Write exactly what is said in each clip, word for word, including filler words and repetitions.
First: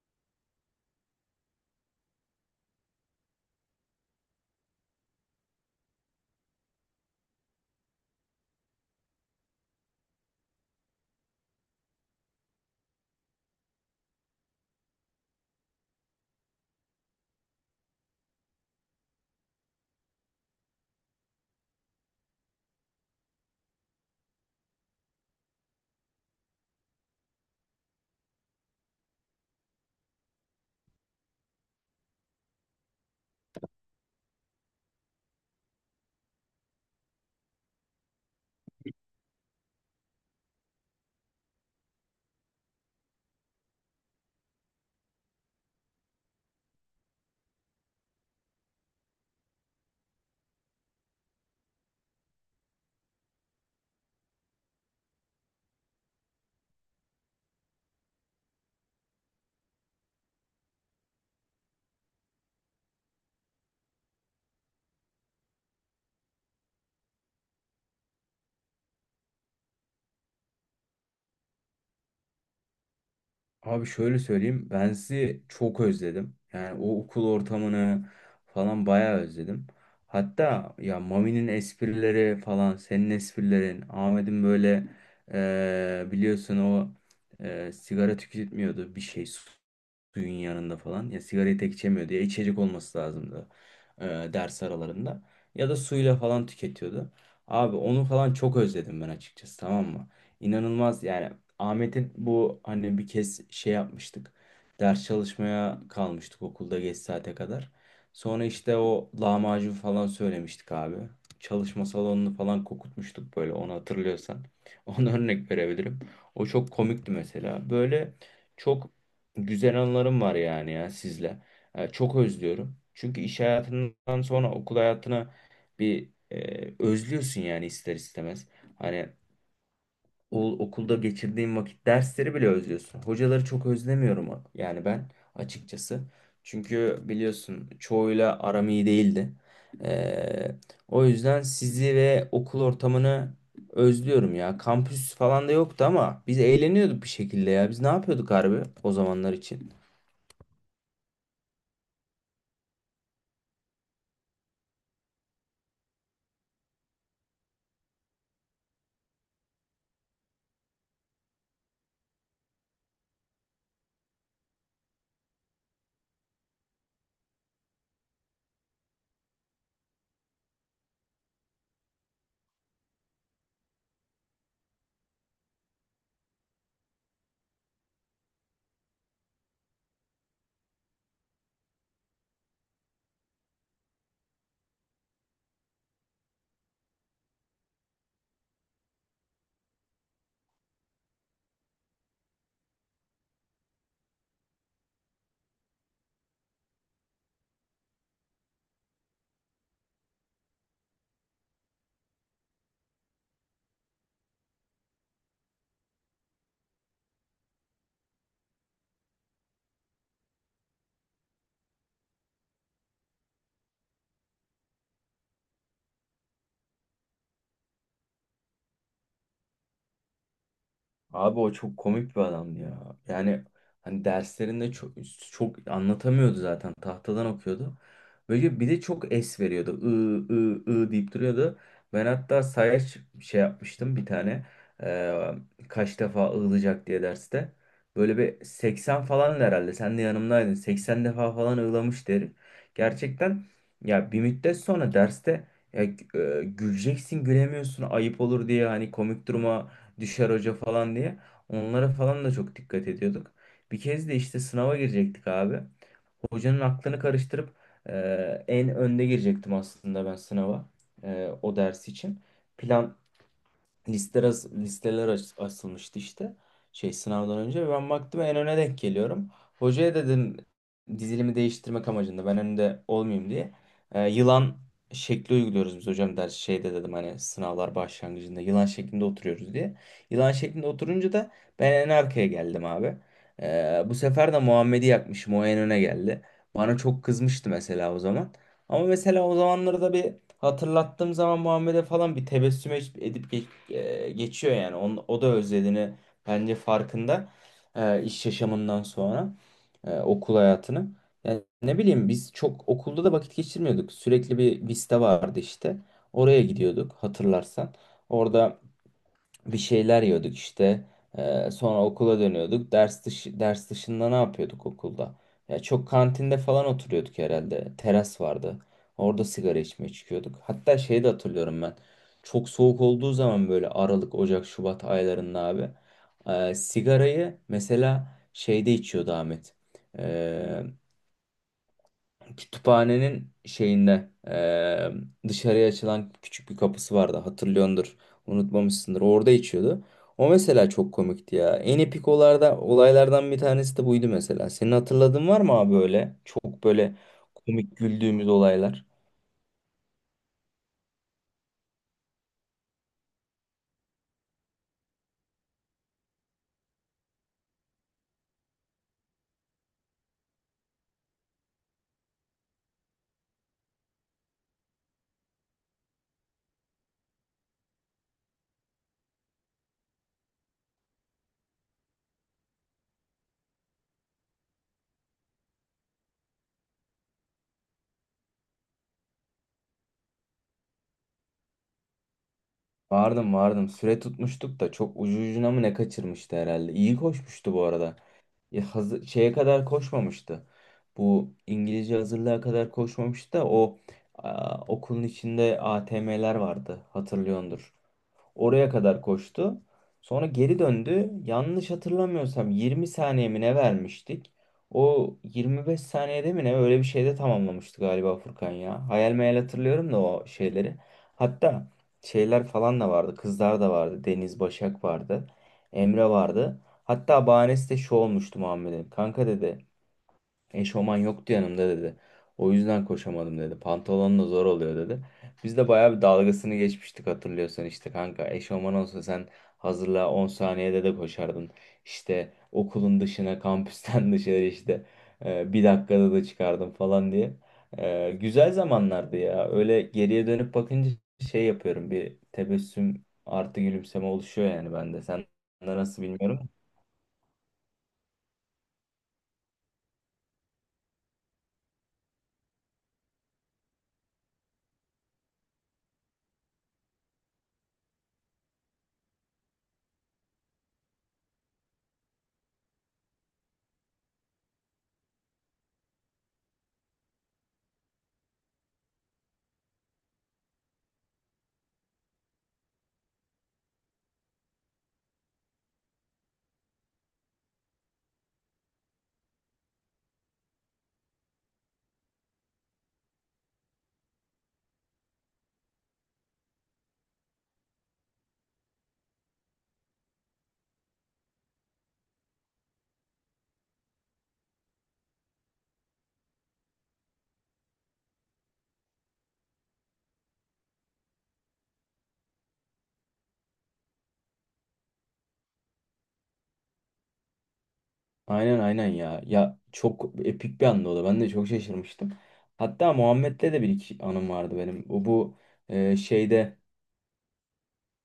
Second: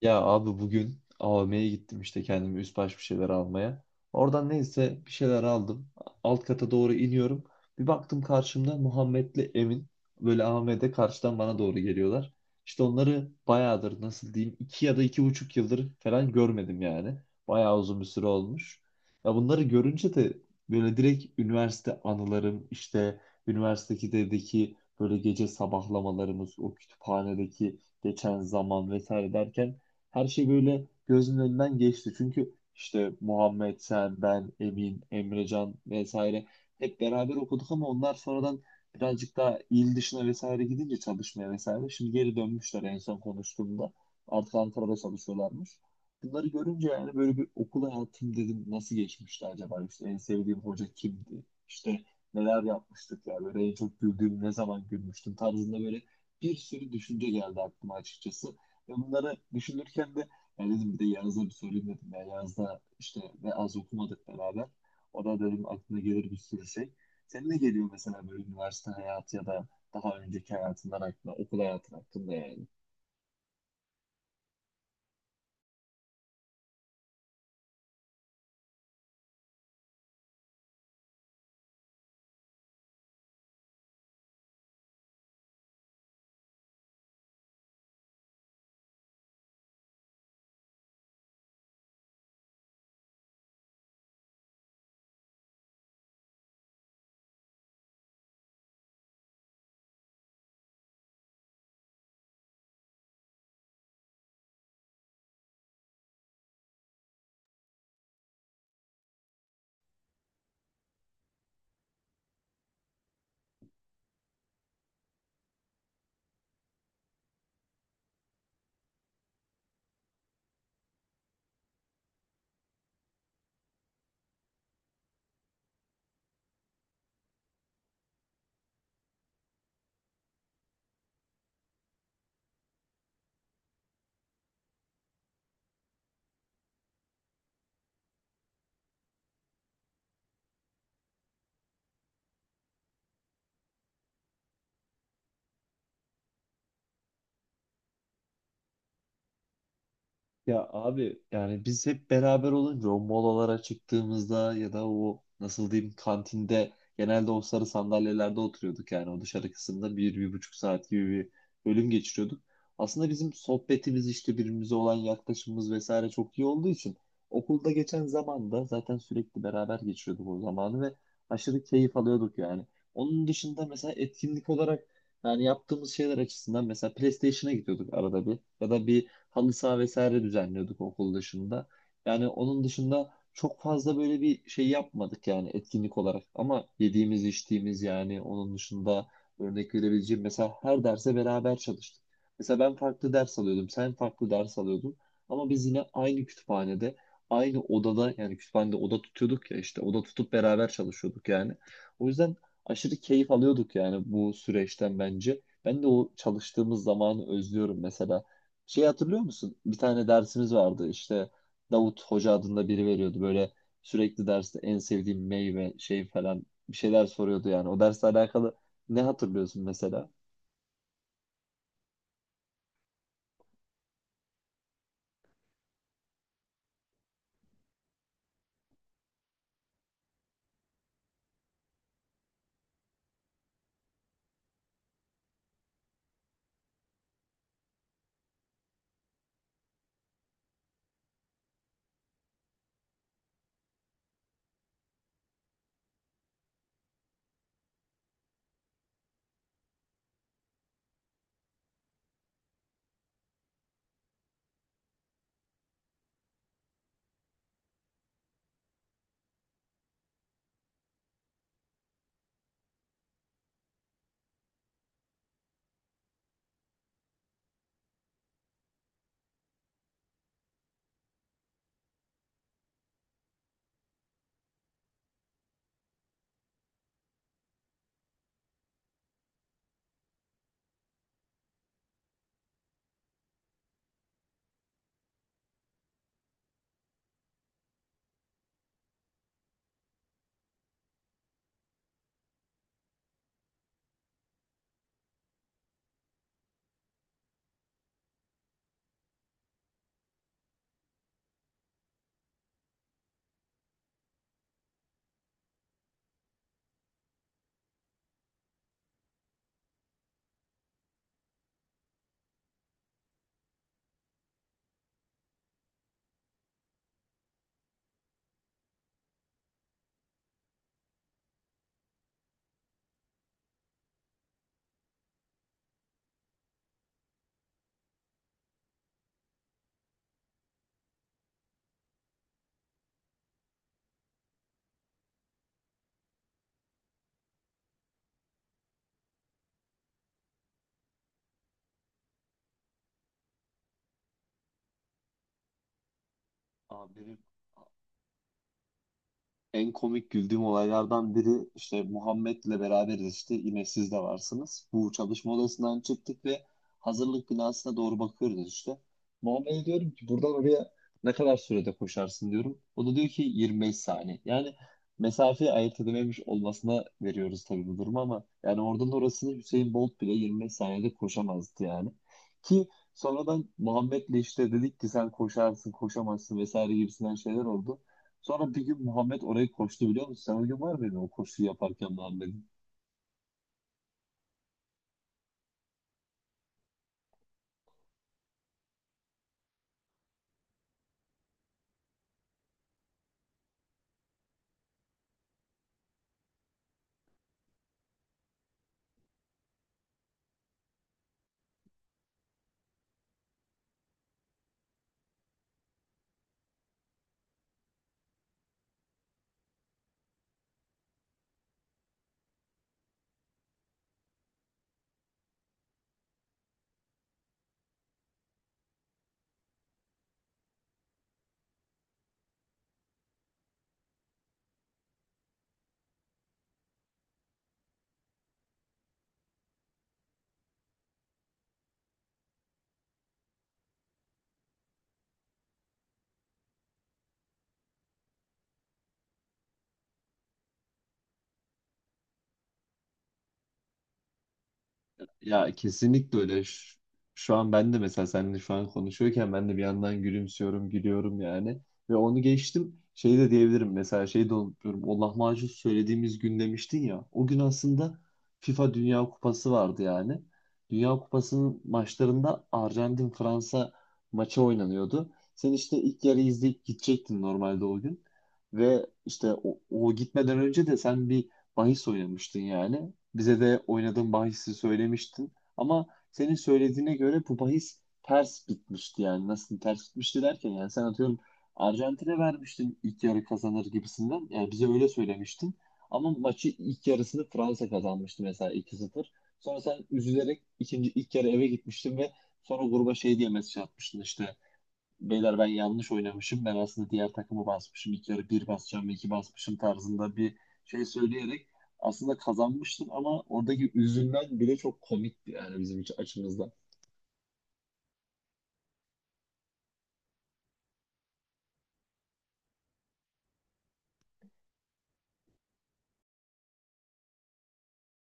Ya abi bugün A V M'ye gittim işte kendime üst baş bir şeyler almaya. Oradan neyse bir şeyler aldım. Alt kata doğru iniyorum. Bir baktım karşımda Muhammed'le Emin böyle A V M'de karşıdan bana doğru geliyorlar. İşte onları bayağıdır nasıl diyeyim iki ya da iki buçuk yıldır falan görmedim yani. Bayağı uzun bir süre olmuş. Ya bunları görünce de böyle direkt üniversite anılarım işte üniversitedeki böyle gece sabahlamalarımız o kütüphanedeki geçen zaman vesaire derken her şey böyle gözümün önünden geçti. Çünkü işte Muhammed, sen, ben, Emin, Emrecan vesaire hep beraber okuduk ama onlar sonradan birazcık daha il dışına vesaire gidince çalışmaya vesaire. Şimdi geri dönmüşler en son konuştuğumda. Artık Ankara'da çalışıyorlarmış. Bunları görünce yani böyle bir okul hayatım dedim nasıl geçmişti acaba? İşte en sevdiğim hoca kimdi? İşte neler yapmıştık ya? Böyle en çok güldüğüm ne zaman gülmüştüm tarzında böyle bir sürü düşünce geldi aklıma açıkçası. Ya bunları düşünürken de ya dedim bir de Yağız'a bir sorayım dedim. Ya Yağız da işte ve az okumadık beraber. O da dedim aklına gelir bir sürü şey. Senin ne geliyor mesela böyle üniversite hayatı ya da daha önceki hayatından aklına, okul hayatın hakkında yani? Abi şöyle söyleyeyim. Ben sizi çok özledim. Yani o okul ortamını falan bayağı özledim. Hatta ya Mami'nin esprileri falan, senin esprilerin, Ahmet'in böyle eee, biliyorsun o eee, sigara tüketmiyordu bir şey suyun yanında falan. Ya sigarayı tek içemiyordu, ya içecek olması lazımdı e, ders aralarında. Ya da suyla falan tüketiyordu. Abi onu falan çok özledim ben açıkçası, tamam mı? İnanılmaz yani. Ahmet'in bu, hani bir kez şey yapmıştık. Ders çalışmaya kalmıştık okulda geç saate kadar. Sonra işte o lahmacun falan söylemiştik abi. Çalışma salonunu falan kokutmuştuk böyle, onu hatırlıyorsan. Ona örnek verebilirim. O çok komikti mesela. Böyle çok güzel anılarım var yani ya sizle. E, çok özlüyorum. Çünkü iş hayatından sonra okul hayatına bir e, özlüyorsun yani ister istemez. Hani o, okulda geçirdiğim vakit, dersleri bile özlüyorsun. Hocaları çok özlemiyorum yani ben açıkçası. Çünkü biliyorsun çoğuyla aram iyi değildi. E, O yüzden sizi ve okul ortamını özlüyorum ya. Kampüs falan da yoktu ama biz eğleniyorduk bir şekilde ya. Biz ne yapıyorduk harbi o zamanlar için? Ya abi yani biz hep beraber olunca o molalara çıktığımızda ya da o nasıl diyeyim kantinde genelde o sarı sandalyelerde oturuyorduk yani o dışarı kısımda bir, bir buçuk saat gibi bir bölüm geçiriyorduk. Aslında bizim sohbetimiz işte birbirimize olan yaklaşımımız vesaire çok iyi olduğu için okulda geçen zamanda zaten sürekli beraber geçiriyorduk o zamanı ve aşırı keyif alıyorduk yani. Onun dışında mesela etkinlik olarak yani yaptığımız şeyler açısından mesela PlayStation'a gidiyorduk arada bir ya da bir halı saha vesaire düzenliyorduk okul dışında. Yani onun dışında çok fazla böyle bir şey yapmadık yani etkinlik olarak. Ama yediğimiz, içtiğimiz yani onun dışında örnek verebileceğim mesela her derse beraber çalıştık. Mesela ben farklı ders alıyordum, sen farklı ders alıyordun. Ama biz yine aynı kütüphanede, aynı odada yani kütüphanede oda tutuyorduk ya işte oda tutup beraber çalışıyorduk yani. O yüzden aşırı keyif alıyorduk yani bu süreçten bence. Ben de o çalıştığımız zamanı özlüyorum mesela. Şey hatırlıyor musun? Bir tane dersimiz vardı işte Davut Hoca adında biri veriyordu böyle sürekli derste en sevdiğim meyve şey falan bir şeyler soruyordu yani. O dersle alakalı ne hatırlıyorsun mesela? Abi o çok komik bir adamdı ya. Yani hani derslerinde çok, çok anlatamıyordu zaten. Tahtadan okuyordu. Böyle bir de çok es veriyordu. I, I, I deyip duruyordu. Ben hatta sayaç şey yapmıştım bir tane. Ee, Kaç defa ığılacak diye derste. Böyle bir seksen falan herhalde. Sen de yanımdaydın. seksen defa falan ığlamış derim. Gerçekten ya, bir müddet sonra derste ya, e, güleceksin gülemiyorsun, ayıp olur diye, hani komik duruma düşer hoca falan diye. Onlara falan da çok dikkat ediyorduk. Bir kez de işte sınava girecektik abi. Hocanın aklını karıştırıp e, en önde girecektim aslında ben sınava, e, o ders için. Plan listeler, listeler aç- asılmıştı işte şey, sınavdan önce ben baktım, en öne denk geliyorum. Hocaya dedim dizilimi değiştirmek amacında, ben önde olmayayım diye. Ee, yılan şekli uyguluyoruz biz hocam ders şeyde dedim, hani sınavlar başlangıcında yılan şeklinde oturuyoruz diye. Yılan şeklinde oturunca da ben en arkaya geldim abi. Ee, bu sefer de Muhammed'i yakmışım, o en öne geldi. Bana çok kızmıştı mesela o zaman. Ama mesela o zamanları da bir hatırlattığım zaman Muhammed'e falan, bir tebessüm edip edip geç- e, geçiyor yani. Onun, o da özlediğini bence farkında, e, iş yaşamından sonra e, okul hayatını. Yani ne bileyim, biz çok okulda da vakit geçirmiyorduk. Sürekli bir Vista vardı işte. Oraya gidiyorduk hatırlarsan. Orada bir şeyler yiyorduk işte. Ee, sonra okula dönüyorduk. Ders dışı, ders dışında ne yapıyorduk okulda? Ya çok kantinde falan oturuyorduk herhalde. Teras vardı. Orada sigara içmeye çıkıyorduk. Hatta şeyi de hatırlıyorum ben. Çok soğuk olduğu zaman, böyle Aralık, Ocak, Şubat aylarında abi, e, sigarayı mesela şeyde içiyordu Ahmet. Ee, Kütüphanenin şeyinde eee, dışarıya açılan küçük bir kapısı vardı, hatırlıyordur, unutmamışsındır, orada içiyordu. O mesela çok komikti ya. En epik olarda, olaylardan bir tanesi de buydu mesela. Senin hatırladığın var mı abi böyle? Çok böyle Abi komik güldüğümüz olaylar. en komik güldüğüm olaylardan biri işte Muhammed'le beraberiz işte yine siz de varsınız. Bu çalışma odasından çıktık ve hazırlık binasına doğru bakıyoruz işte. Muhammed'e diyorum ki buradan oraya ne kadar sürede koşarsın diyorum. O da diyor ki yirmi beş saniye. Yani mesafeyi ayırt edememiş olmasına veriyoruz tabii bu durumu ama yani oradan orasını Hüseyin Bolt bile yirmi beş saniyede koşamazdı yani. Ki sonradan Muhammed'le işte dedik ki sen koşarsın koşamazsın vesaire gibisinden şeyler oldu. Sonra bir gün Muhammed orayı koştu biliyor musun? Sen o gün var mıydın o koşuyu yaparken Muhammed? Vardım vardım. Süre tutmuştuk da çok ucu ucuna mı ne kaçırmıştı herhalde. İyi koşmuştu bu arada. Ya hazır, şeye kadar koşmamıştı. Bu İngilizce hazırlığa kadar koşmamıştı da o aa, okulun içinde A T M'ler vardı, hatırlıyordur. Oraya kadar koştu. Sonra geri döndü. Yanlış hatırlamıyorsam yirmi saniye mi ne vermiştik? O yirmi beş saniyede mi ne, öyle bir şeyde tamamlamıştı galiba Furkan ya. Hayal meyal hatırlıyorum da o şeyleri. Hatta şeyler falan da vardı. Kızlar da vardı. Deniz Başak vardı. Emre vardı. Hatta bahanesi de şu olmuştu Muhammed'in. Kanka dedi. Eşofman yoktu yanımda dedi. O yüzden koşamadım dedi. Pantolon da zor oluyor dedi. Biz de bayağı bir dalgasını geçmiştik hatırlıyorsan işte, kanka eşofman olsa sen hazırla on saniyede de koşardın. İşte okulun dışına, kampüsten dışarı işte e, bir dakikada da çıkardım falan diye. E, güzel zamanlardı ya. Öyle geriye dönüp bakınca şey yapıyorum. Bir tebessüm artı gülümseme oluşuyor yani bende. Sen Ya de nasıl kesinlikle öyle. bilmiyorum. Ş- Şu an ben de mesela seninle şu an konuşuyorken ben de bir yandan gülümsüyorum, gülüyorum yani. Ve onu geçtim. Şey de diyebilirim mesela şey de unutuyorum. O lahmacun söylediğimiz gün demiştin ya. O gün aslında FIFA Dünya Kupası vardı yani. Dünya Kupası'nın maçlarında Arjantin-Fransa maçı oynanıyordu. Sen işte ilk yarı izleyip gidecektin normalde o gün. Ve işte o, o gitmeden önce de sen bir bahis oynamıştın yani. Bize de oynadığın bahisi söylemiştin. Ama senin söylediğine göre bu bahis ters bitmişti yani. Nasıl ters bitmişti derken yani sen atıyorum Arjantin'e vermiştin ilk yarı kazanır gibisinden. Yani bize öyle söylemiştin. Ama maçı ilk yarısını Fransa kazanmıştı mesela iki sıfır. Sonra sen üzülerek ikinci ilk yarı eve gitmiştin ve sonra gruba şey diye mesaj atmıştın işte beyler ben yanlış oynamışım. Ben aslında diğer takımı basmışım. İlk yarı bir basacağım, iki basmışım tarzında bir şey söyleyerek aslında kazanmıştım ama oradaki üzülen bile çok komikti yani bizim için açımızdan. Aynen aynen ya. Ya çok epik bir anda o da. Ben de çok şaşırmıştım. Hatta Muhammed'le de bir iki anım vardı benim. O bu e, şeyde,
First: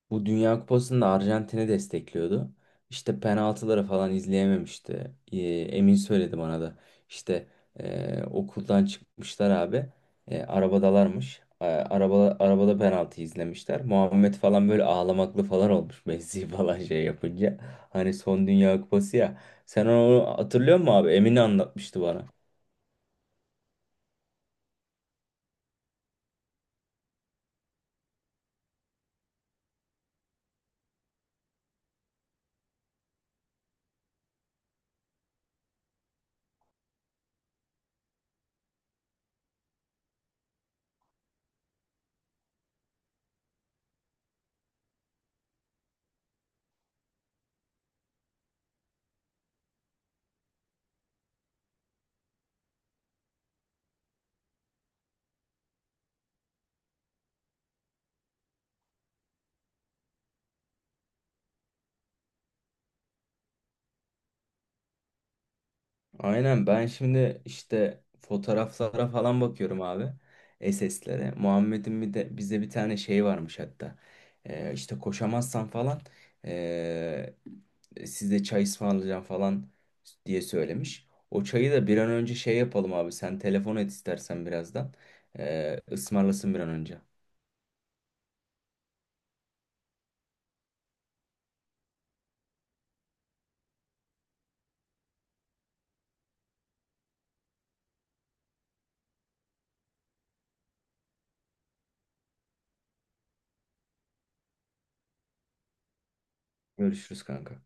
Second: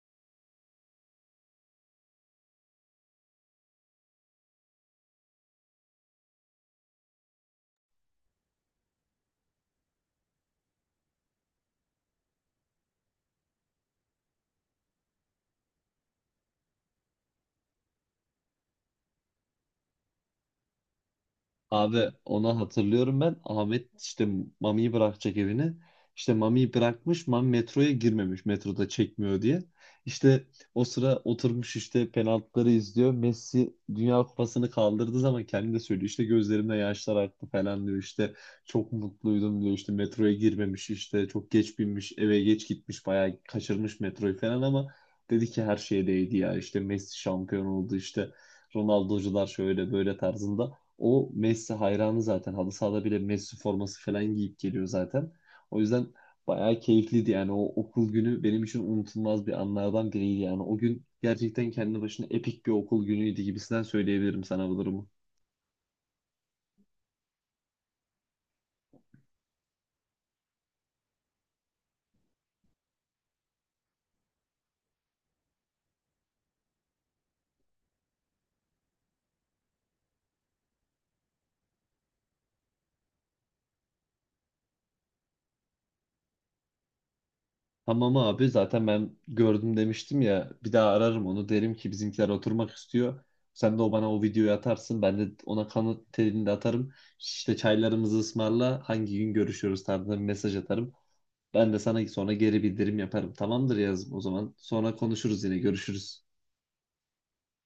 bu Dünya Kupası'nda Arjantin'i destekliyordu. İşte penaltıları falan izleyememişti. Ee, Emin söyledi bana da. İşte e, okuldan çıkmışlar abi. E, arabadalarmış. E, araba, arabada penaltı izlemişler. Muhammed falan böyle ağlamaklı falan olmuş. Messi falan şey yapınca. Hani son Dünya Kupası ya. Sen onu hatırlıyor musun abi? Emin Abi anlatmıştı bana. onu hatırlıyorum ben. Ahmet işte Mami'yi bırakacak evine. İşte Mami'yi bırakmış. Mami metroya girmemiş. Metroda çekmiyor diye. İşte o sıra oturmuş işte penaltıları izliyor. Messi Dünya Kupası'nı kaldırdığı zaman kendi de söylüyor. İşte gözlerimde yaşlar aktı falan diyor. İşte çok mutluydum diyor. İşte metroya girmemiş işte çok geç binmiş eve geç gitmiş bayağı kaçırmış metroyu falan ama dedi ki her şeye değdi ya. İşte Messi şampiyon oldu işte Ronaldo'cular şöyle böyle tarzında. O Messi hayranı zaten. Halı sahada bile Messi forması falan giyip geliyor zaten. O yüzden bayağı keyifliydi yani. O okul günü benim için unutulmaz bir anlardan biriydi yani. O gün gerçekten kendi başına epik bir okul günüydü gibisinden söyleyebilirim sana bu durumu. Aynen, ben şimdi işte fotoğraflara falan bakıyorum abi. S S'lere. Muhammed'in bir de bize bir tane şey varmış hatta. Ee, işte koşamazsan falan ee, size çay ısmarlayacağım falan diye söylemiş. O çayı da bir an önce şey yapalım abi. Sen telefon et istersen birazdan. Ee, ısmarlasın bir an önce. Tamam abi zaten ben gördüm demiştim ya. Bir daha ararım onu. Derim ki bizimkiler oturmak istiyor. Sen de o bana o videoyu atarsın. Ben de ona kanıt telini de atarım. İşte çaylarımızı ısmarla. Hangi gün görüşüyoruz tarzında bir mesaj atarım. Ben de sana sonra geri bildirim yaparım. Tamamdır yazım o zaman. Sonra konuşuruz yine görüşürüz. Görüşürüz kanka.